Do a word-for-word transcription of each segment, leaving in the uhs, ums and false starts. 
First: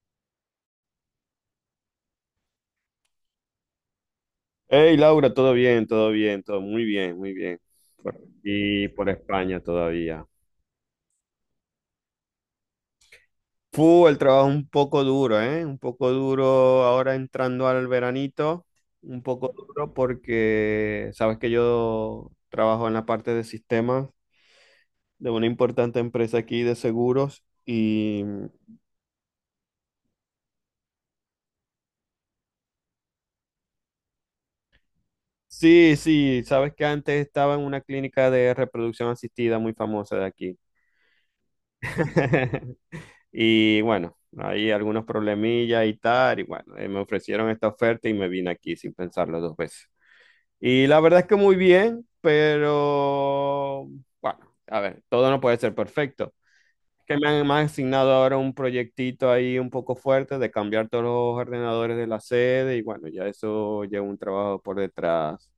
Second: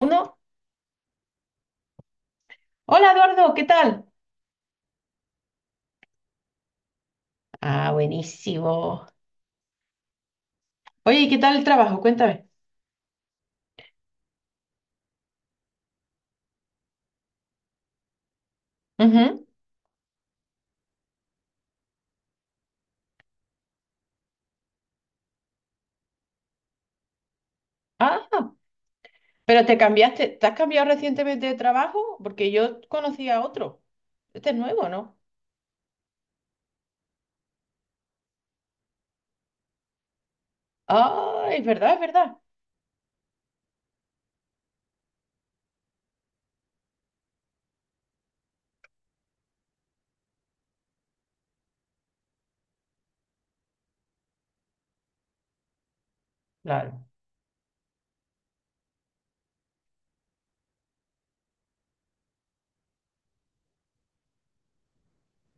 Uno. Hola Eduardo, ¿qué tal? Hey Laura, todo bien, todo bien, todo muy bien, muy bien. Ah, Por aquí, buenísimo. por España todavía. Oye, ¿y qué tal el trabajo? Cuéntame. Fu, el trabajo un poco duro, ¿eh? Un poco duro ahora entrando al veranito, un Ujú. poco duro porque sabes que yo trabajo en la parte de sistemas de una importante empresa aquí de seguros y Ah, pero te cambiaste, ¿te has cambiado recientemente de trabajo? Porque yo conocía a otro. Este es nuevo, ¿no? sí, sí, sabes que antes estaba en una clínica de reproducción asistida muy famosa de aquí. Ah, es verdad, es verdad. Y bueno, hay algunos problemillas y tal, y bueno, eh, me ofrecieron esta oferta y me vine aquí sin pensarlo dos veces. Y la verdad es que muy bien, pero bueno, a ver, todo no puede ser perfecto. Claro, Que me han, me han asignado ahora un proyectito ahí un poco fuerte de cambiar todos los ordenadores de la sede y bueno, ya eso lleva un trabajo por detrás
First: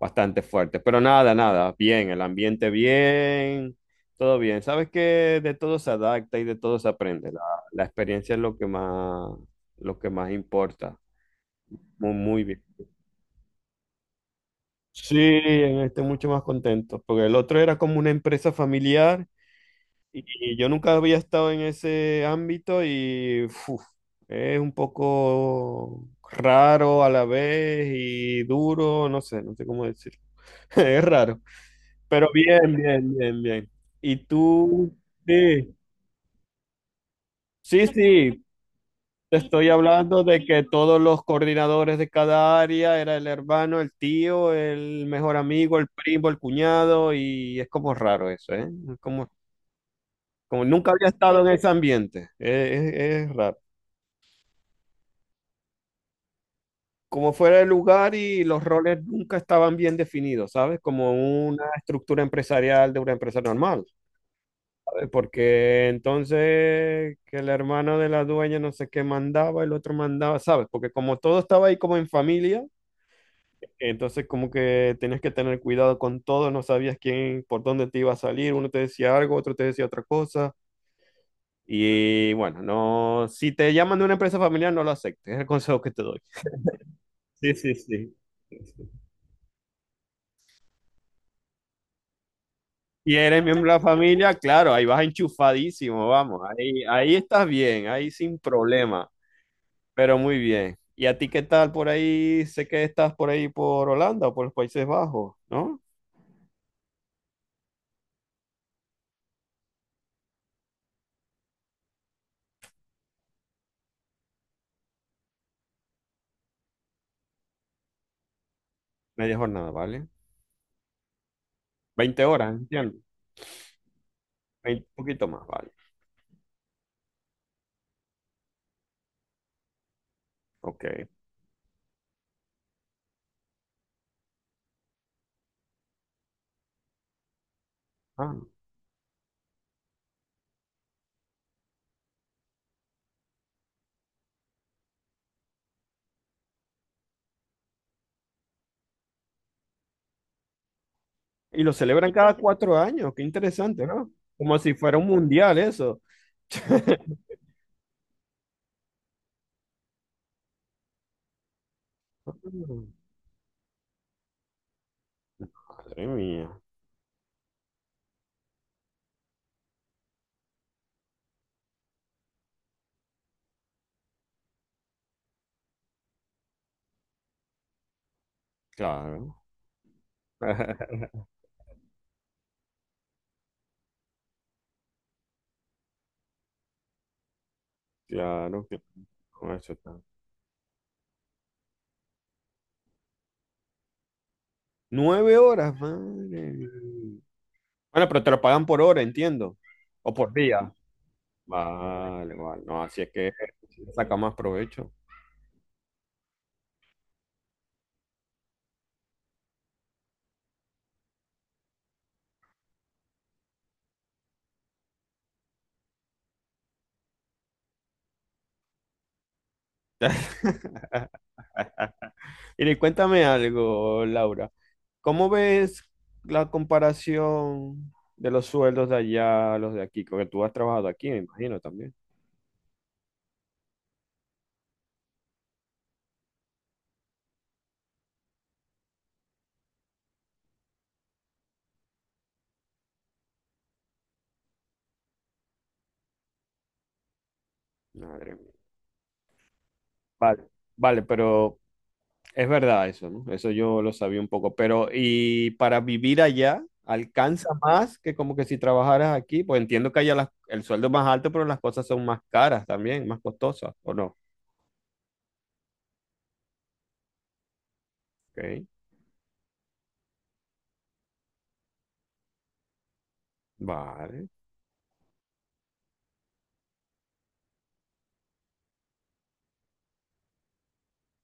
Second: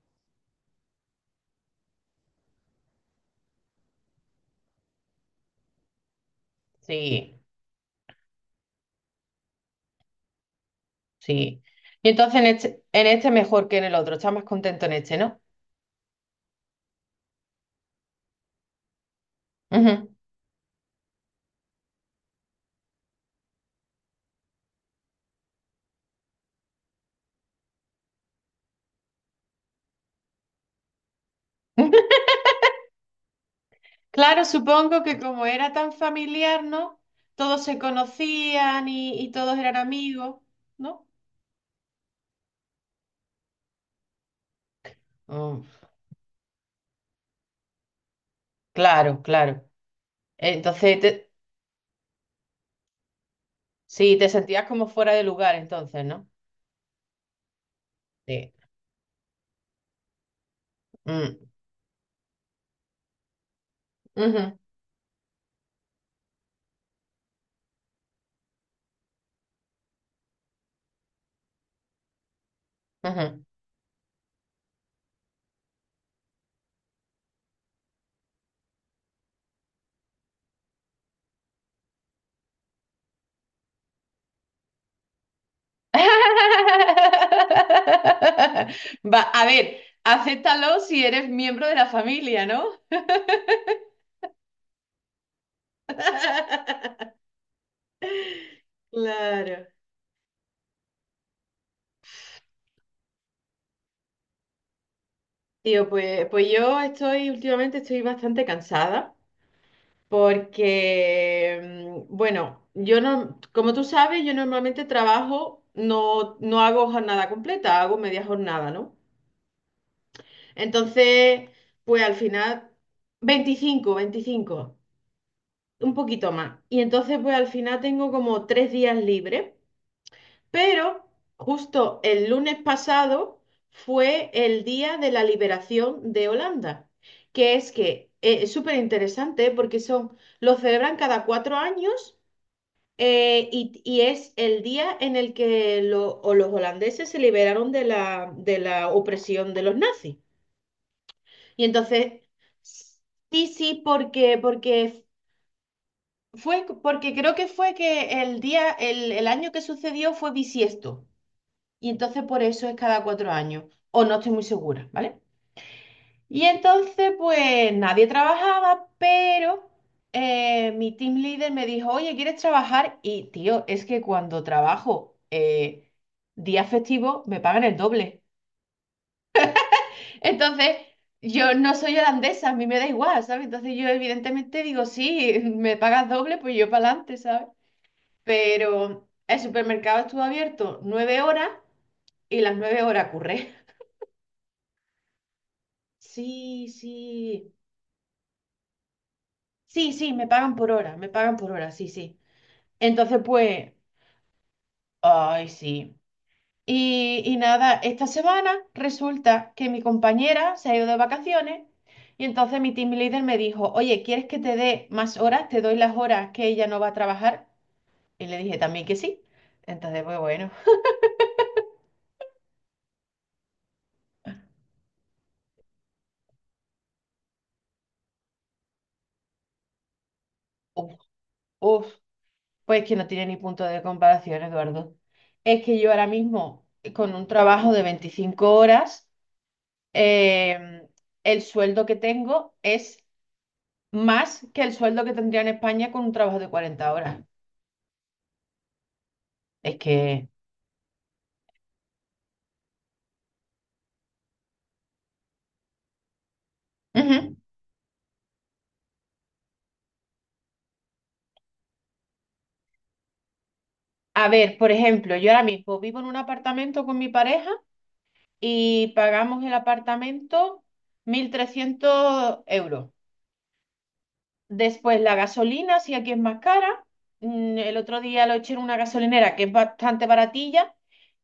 bastante fuerte. Pero nada, nada, bien, el ambiente bien, todo bien. Sabes que de todo se adapta y de todo se aprende. sí, La, la experiencia es lo que más, lo que más importa. sí. Y Muy, entonces muy en bien. este, en este mejor que en el otro, estás más contento en este, Sí, ¿no? en este mucho más contento, porque el otro era como una empresa familiar Ujú. y, y yo nunca había estado en ese ámbito y uf, es un poco raro a la vez y duro, no sé, no sé cómo decir. Es raro. Pero bien, bien, bien, bien. Y Claro, supongo tú, que como era sí, tan familiar, ¿no? Todos se sí, sí, conocían y, y te todos estoy eran hablando amigos, de que todos ¿no? los coordinadores de cada área era el hermano, el tío, el mejor Mm. amigo, el primo, el cuñado, y es como raro eso, ¿eh? Es Claro, Como, claro. como nunca Entonces, había te- estado en ese ambiente, es, es- es raro. sí, te sentías como fuera de lugar entonces, ¿no? Como fuera el lugar y Sí. los roles nunca estaban bien definidos, ¿sabes? Como Mm. una estructura empresarial de una empresa normal. Ujú, eh, Porque entonces que el hermano de la dueña no sé qué mandaba, el otro mandaba, ¿sabes? Porque como todo estaba ahí como en familia, ujú. entonces como que tenías que tener cuidado con todo, no sabías quién, por dónde te iba a salir, uno te decía algo, otro te decía otra cosa. Y bueno, no, si te llaman de una empresa familiar, no lo aceptes, es el consejo que te doy. Sí, sí, sí. Va, a ver, acéptalo si eres miembro de la familia, ¿no? Y eres miembro de la familia, claro, ahí vas enchufadísimo, vamos, ahí, ahí estás bien, ahí sin problema. Claro. Pero muy bien. ¿Y a ti qué tal por ahí? Sé que estás por ahí por Holanda o por los Países Bajos, ¿no? Tío, pues, pues yo estoy, últimamente estoy bastante cansada porque, mm, bueno, yo no, como tú sabes, yo normalmente trabajo, no, no hago jornada completa, hago media jornada, ¿no? Media jornada, ¿vale? Entonces, pues al Veinte horas, final, entiendo. veinticinco veinticinco Vein- Un poquito más, ¿vale? un poquito más. Y entonces, pues al final tengo como tres días libres, Ok. pero justo el lunes pasado fue el día de la liberación de Holanda, que es que Ah, eh, es súper interesante porque son, lo celebran cada cuatro años. eh, y, y es el día en el que lo- o los holandeses se liberaron de la, de la, opresión de los nazis. y Y lo celebran entonces, cada cuatro años, qué sí, sí, interesante, ¿no? porque, Como si fuera porque un mundial eso. fue, porque creo que fue que el día, el, el año que sucedió fue bisiesto. Y entonces Ah, por eso es cada cuatro años. O no estoy muy segura, ¿vale? madre Y mía, entonces, pues nadie trabajaba, pero eh, mi team leader me dijo, oye, ¿quieres trabajar? Y tío, es que cuando trabajo eh, día festivo me pagan el doble. claro. Entonces, yo no soy holandesa, a mí me da igual, ¿sabes? Entonces yo evidentemente digo, sí, me pagas doble, pues yo para adelante, ¿sabes? Claro que Pero el con eso está. supermercado estuvo abierto nueve horas y las nueve horas curré. Nueve horas, madre Sí, mía. sí. Bueno, pero te lo pagan por hora, entiendo. Sí, sí, O me por pagan por día. hora, me pagan por hora, sí, sí. Vale, vale, no, así es Entonces, que pues, saca más provecho. ay, sí. Y, y nada, esta semana resulta que mi compañera se ha ido de vacaciones y entonces mi team leader me dijo, oye, ¿quieres que te dé más horas? Te doy las horas que ella no va a trabajar. Y le dije también que sí. Entonces, pues bueno, Y le- cuéntame algo, Laura. ¿Cómo ves la comparación de los sueldos de allá a los de aquí? Porque tú has trabajado uf, aquí, me imagino uf, también. pues que no tiene ni punto de comparación, Eduardo. Es que yo ahora mismo, con un trabajo de 25 horas, em, el sueldo que tengo es más que el sueldo que tendría en España con un trabajo de 40 horas. Madre mía. Es que. Vale, vale, pero es verdad eso, ¿no? Eso yo lo sabía un poco. Pero, ¿y para vivir allá Ujú. alcanza más que como que si trabajaras aquí? Pues entiendo que allá las- el sueldo es más alto, pero las cosas son más caras también, más costosas, ¿o no? A ver, por ejemplo, yo ahora mismo vivo en un apartamento con mi pareja Ok, y pagamos el apartamento mil trescientos euros. vale. Después la gasolina, si aquí es más cara. Mm, El otro día lo eché en una gasolinera que es bastante baratilla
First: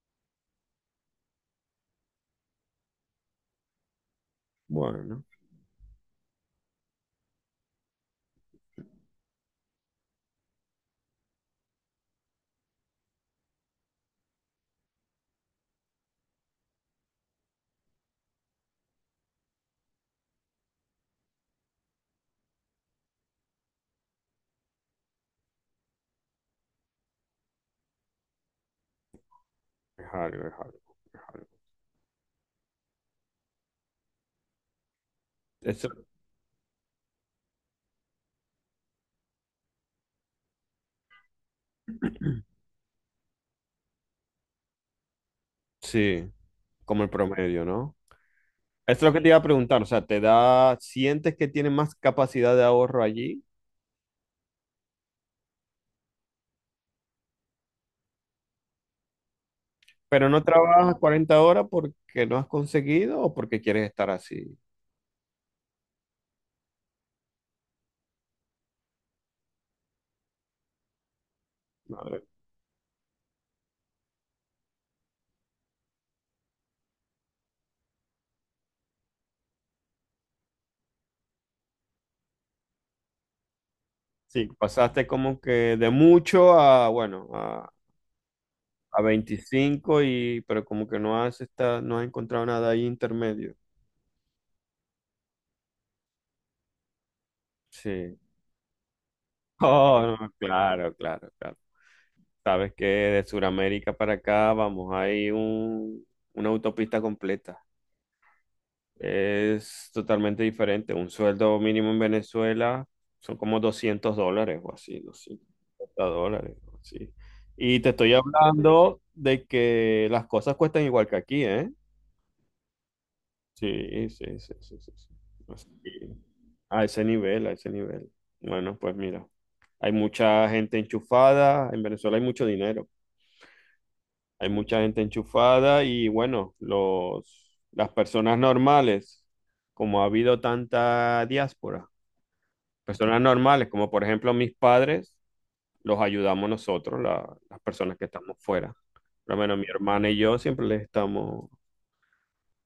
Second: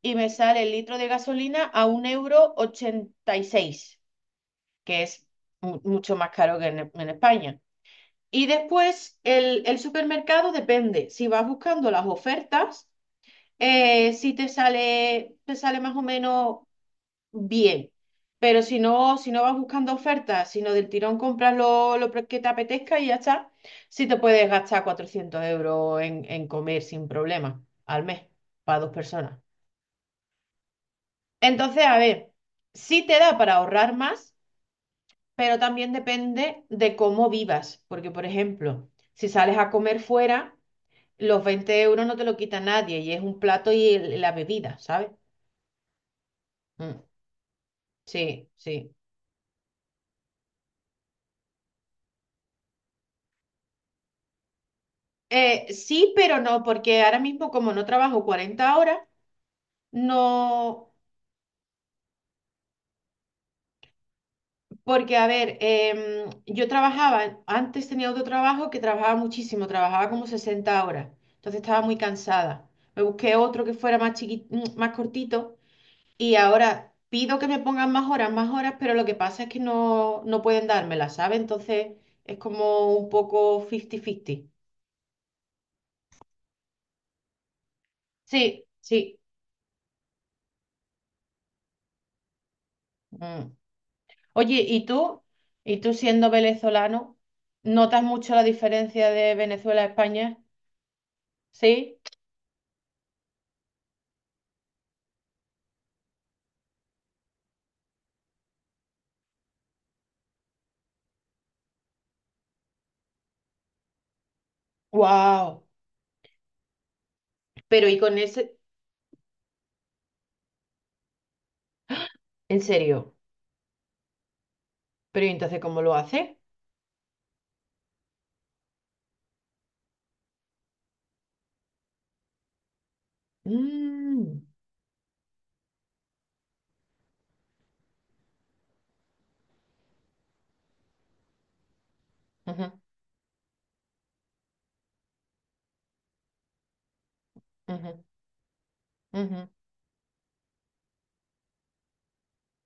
y me sale el litro de gasolina a un euro ochenta y seis, que Bueno. es mu- mucho más caro que en, en España. Y después el, el supermercado depende. Si vas buscando las ofertas eh, sí te sale, te sale más o menos bien. Pero si no, si no vas buscando ofertas, sino del tirón compras lo, lo que te apetezca y ya está, sí te puedes gastar cuatrocientos euros en, en comer sin problema al mes para dos personas. Es algo, es algo, es algo. Entonces, a ver, sí te da para ahorrar más, pero Eso, también depende de cómo vivas. Porque, por ejemplo, si sales a comer fuera, los veinte euros no te lo quita nadie y es un plato y el- la bebida, ¿sabes? sí, como el promedio, ¿no? Sí, sí. Esto es lo que te iba a preguntar, o sea, te da, sientes que tienes más capacidad de ahorro allí, Eh, sí, pero no, porque ahora mismo como no trabajo cuarenta horas, pero no no, trabajas cuarenta horas porque no has conseguido o porque quieres estar así. porque a ver, em, yo trabajaba, antes tenía otro trabajo que trabajaba muchísimo, trabajaba como sesenta horas, entonces estaba muy Madre. cansada. Me busqué otro que fuera más chiquito, más cortito y ahora pido que me pongan más horas, más horas, pero lo que pasa es que no, no pueden dármelas, ¿sabes? Entonces es como un poco Sí, cincuenta cincuenta. pasaste como que de mucho a, bueno, a, Sí, a sí. veinticinco y, pero como que no has esta- no has encontrado nada ahí Mm. intermedio. Oye, ¿y tú? ¿Y tú siendo venezolano, notas Sí. mucho la diferencia de Venezuela a Oh, no, España? claro, claro, claro. ¿Sí? Sabes que de Sudamérica para acá vamos, hay un, una autopista completa. Es totalmente diferente. Un sueldo mínimo en Venezuela son como doscientos dólares o así, ¡Wow! doscientos cincuenta dólares o así. Y Pero te ¿y estoy con ese? hablando de que las cosas cuestan igual que aquí, ¿eh? ¿En serio? Sí, sí, sí, sí, sí, sí. ¿Pero y entonces Así cómo lo que hace? a ese nivel, a ese nivel. Bueno, pues mira, hay mucha gente enchufada. En Venezuela hay mucho dinero. Mm. Hay mucha gente enchufada y bueno, los, las personas normales, como ha habido tanta diáspora, Ujú, personas normales, como por ejemplo mis padres, los ayudamos nosotros, la- las personas ujú, que estamos fuera. Por lo ujú. menos mi hermana y yo siempre les estamos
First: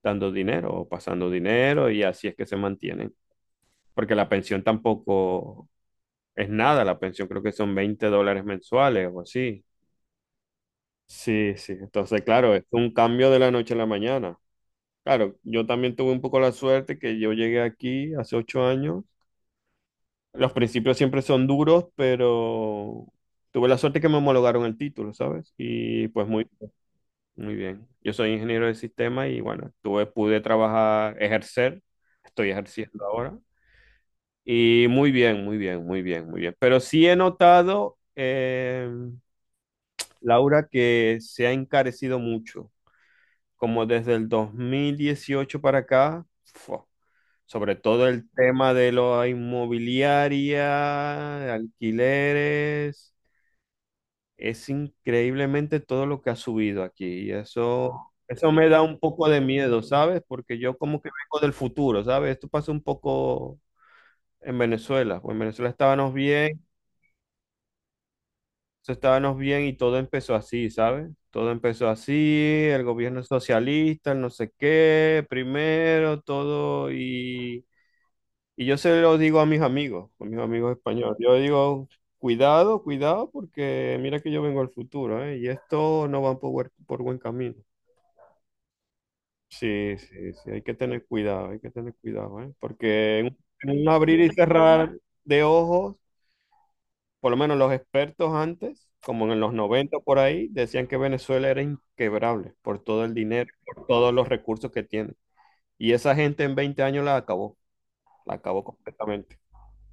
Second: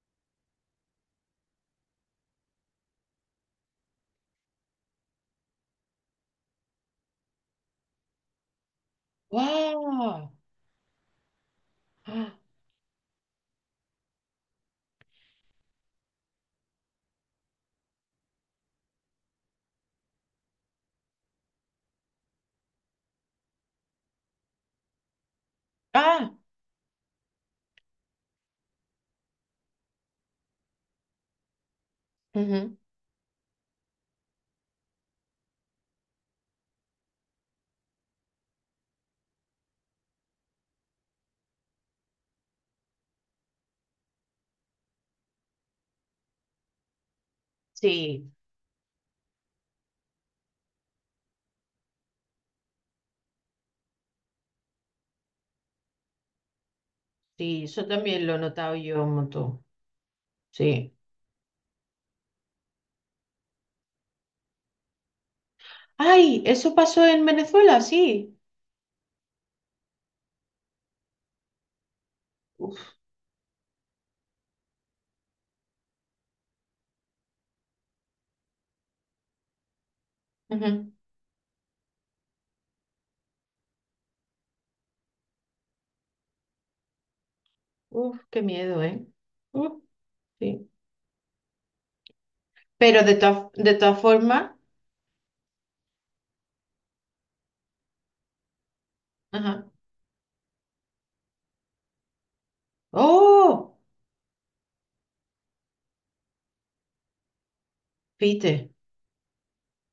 dando dinero o pasando dinero y así es que se mantienen. Porque la pensión tampoco es nada, la pensión creo que son veinte dólares mensuales o así. ¡Guau! Sí, sí, entonces claro, es un cambio de la noche a la mañana. Claro, yo también tuve un poco la suerte que yo llegué aquí hace ocho años. Los principios siempre son duros, pero tuve la suerte que me homologaron el título, ¿sabes? Y pues ¡Ah! muy, muy bien. Yo soy ingeniero de sistema y bueno, tuve, pude trabajar, ejercer, estoy Ujú. ejerciendo ahora. Y muy bien, muy bien, muy bien, muy bien. Pero sí he notado, eh, Laura, que se ha encarecido mucho. Como desde el dos mil dieciocho para acá, ¡fua! Sobre todo el Sí, tema de la inmobiliaria, de alquileres, es increíblemente todo lo que ha subido aquí. Y sí, eso eso, también lo he eso me notado da un yo un poco de montón. miedo, ¿sabes? Porque yo Sí. como que vengo del futuro, ¿sabes? Esto pasó un poco en Venezuela. Pues en Venezuela estábamos ¡Ay! bien, ¿Eso pasó en Venezuela? Sí. eso estábamos bien y todo empezó así, ¿sabes? Todo empezó así, el Uf, gobierno socialista, el no sé qué, primero, todo y... Y yo se lo digo a mis amigos, a mis amigos ujú. españoles. Yo digo, cuidado, cuidado, porque mira que yo vengo al futuro, ¿eh? Y esto no va por, buen- por buen camino. Uf, qué miedo, ¿eh? Uf, Sí, sí, sí, hay sí. que tener cuidado, hay que tener cuidado, ¿eh? Pero de Porque en todas de en un todas abrir y formas. cerrar de ojos, por lo menos los expertos antes, como en los Ajá. noventa por ahí, decían que Venezuela era inquebrable por todo el dinero, Oh, por todos los recursos que tiene. Y esa gente en veinte años la acabó, la acabó viste, completamente.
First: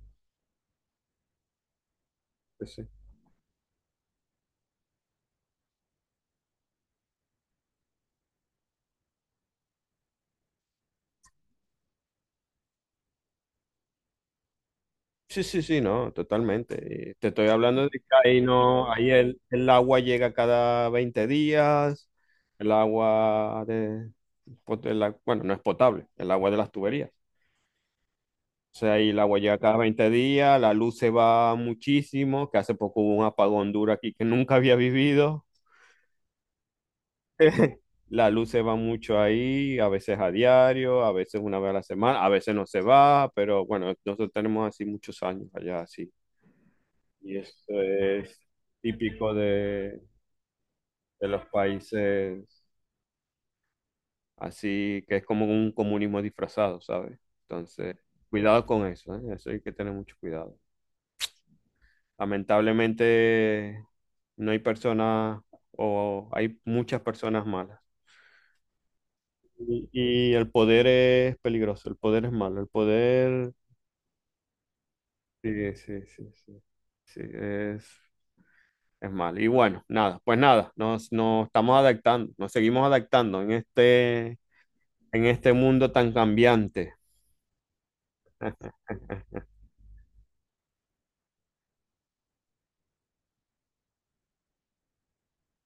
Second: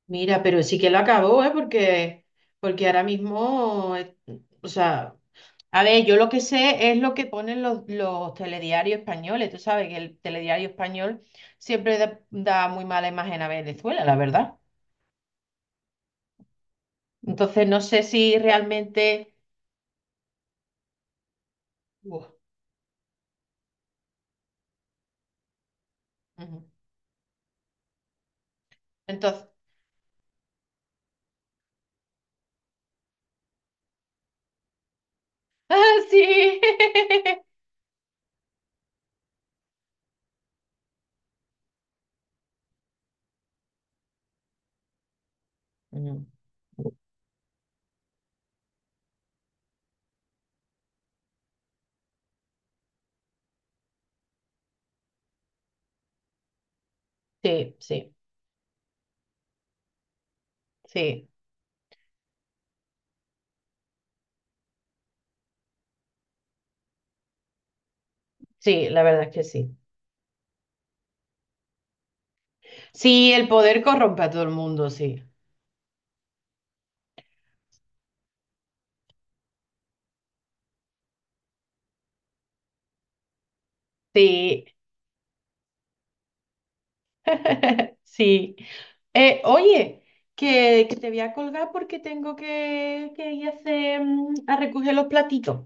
mira, pero sí que lo acabó, ¿eh? Porque, Sí, porque sí. ahora mismo, eh, o sea, a ver, yo lo que sé es lo que ponen los, los telediarios españoles. Tú sabes que el telediario español siempre da, da muy mala imagen a Venezuela, la verdad. Sí, sí, sí, no, totalmente. Eh, Te estoy Entonces, no hablando de sé que si ahí no, ahí realmente. el, el agua llega cada veinte días, Uf, el agua de, pot- el a- bueno, no es potable, el agua de ujú. las tuberías. O sea, ahí el agua Entonces, llega cada veinte días, la luz se va muchísimo, que hace poco hubo un apagón duro aquí que nunca había vivido. ¡ah, sí! La luz se va mucho ahí, a veces a diario, a veces una vez a la semana, a veces no se va, pero bueno, nosotros tenemos así muchos años allá, así. Mm. Y esto es típico de, de los países así, que es como un comunismo disfrazado, ¿sabes? Sí, Entonces, sí, cuidado con eso, ¿eh? Eso hay que tener mucho cuidado. sí, Lamentablemente, no hay personas o hay muchas personas malas. sí, la verdad es que sí. Y, y el poder es peligroso, el poder es malo, el Sí, el poder... poder corrompe a todo el mundo, sí. Sí, sí, sí, sí. Sí, es, es malo. Y bueno, nada, pues nada, nos, nos estamos adaptando, nos seguimos adaptando en este... Sí, en este mundo tan cambiante. sí. Eh, oye, que, que te voy a colgar porque tengo que, que ir a, hacer, mm, a recoger los platitos.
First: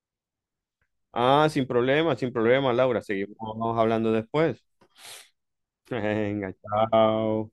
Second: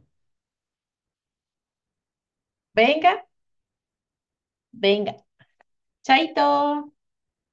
Ah, sin problema, sin problema, Laura. Venga, Seguimos hablando después. venga. Chaito. Venga, chao.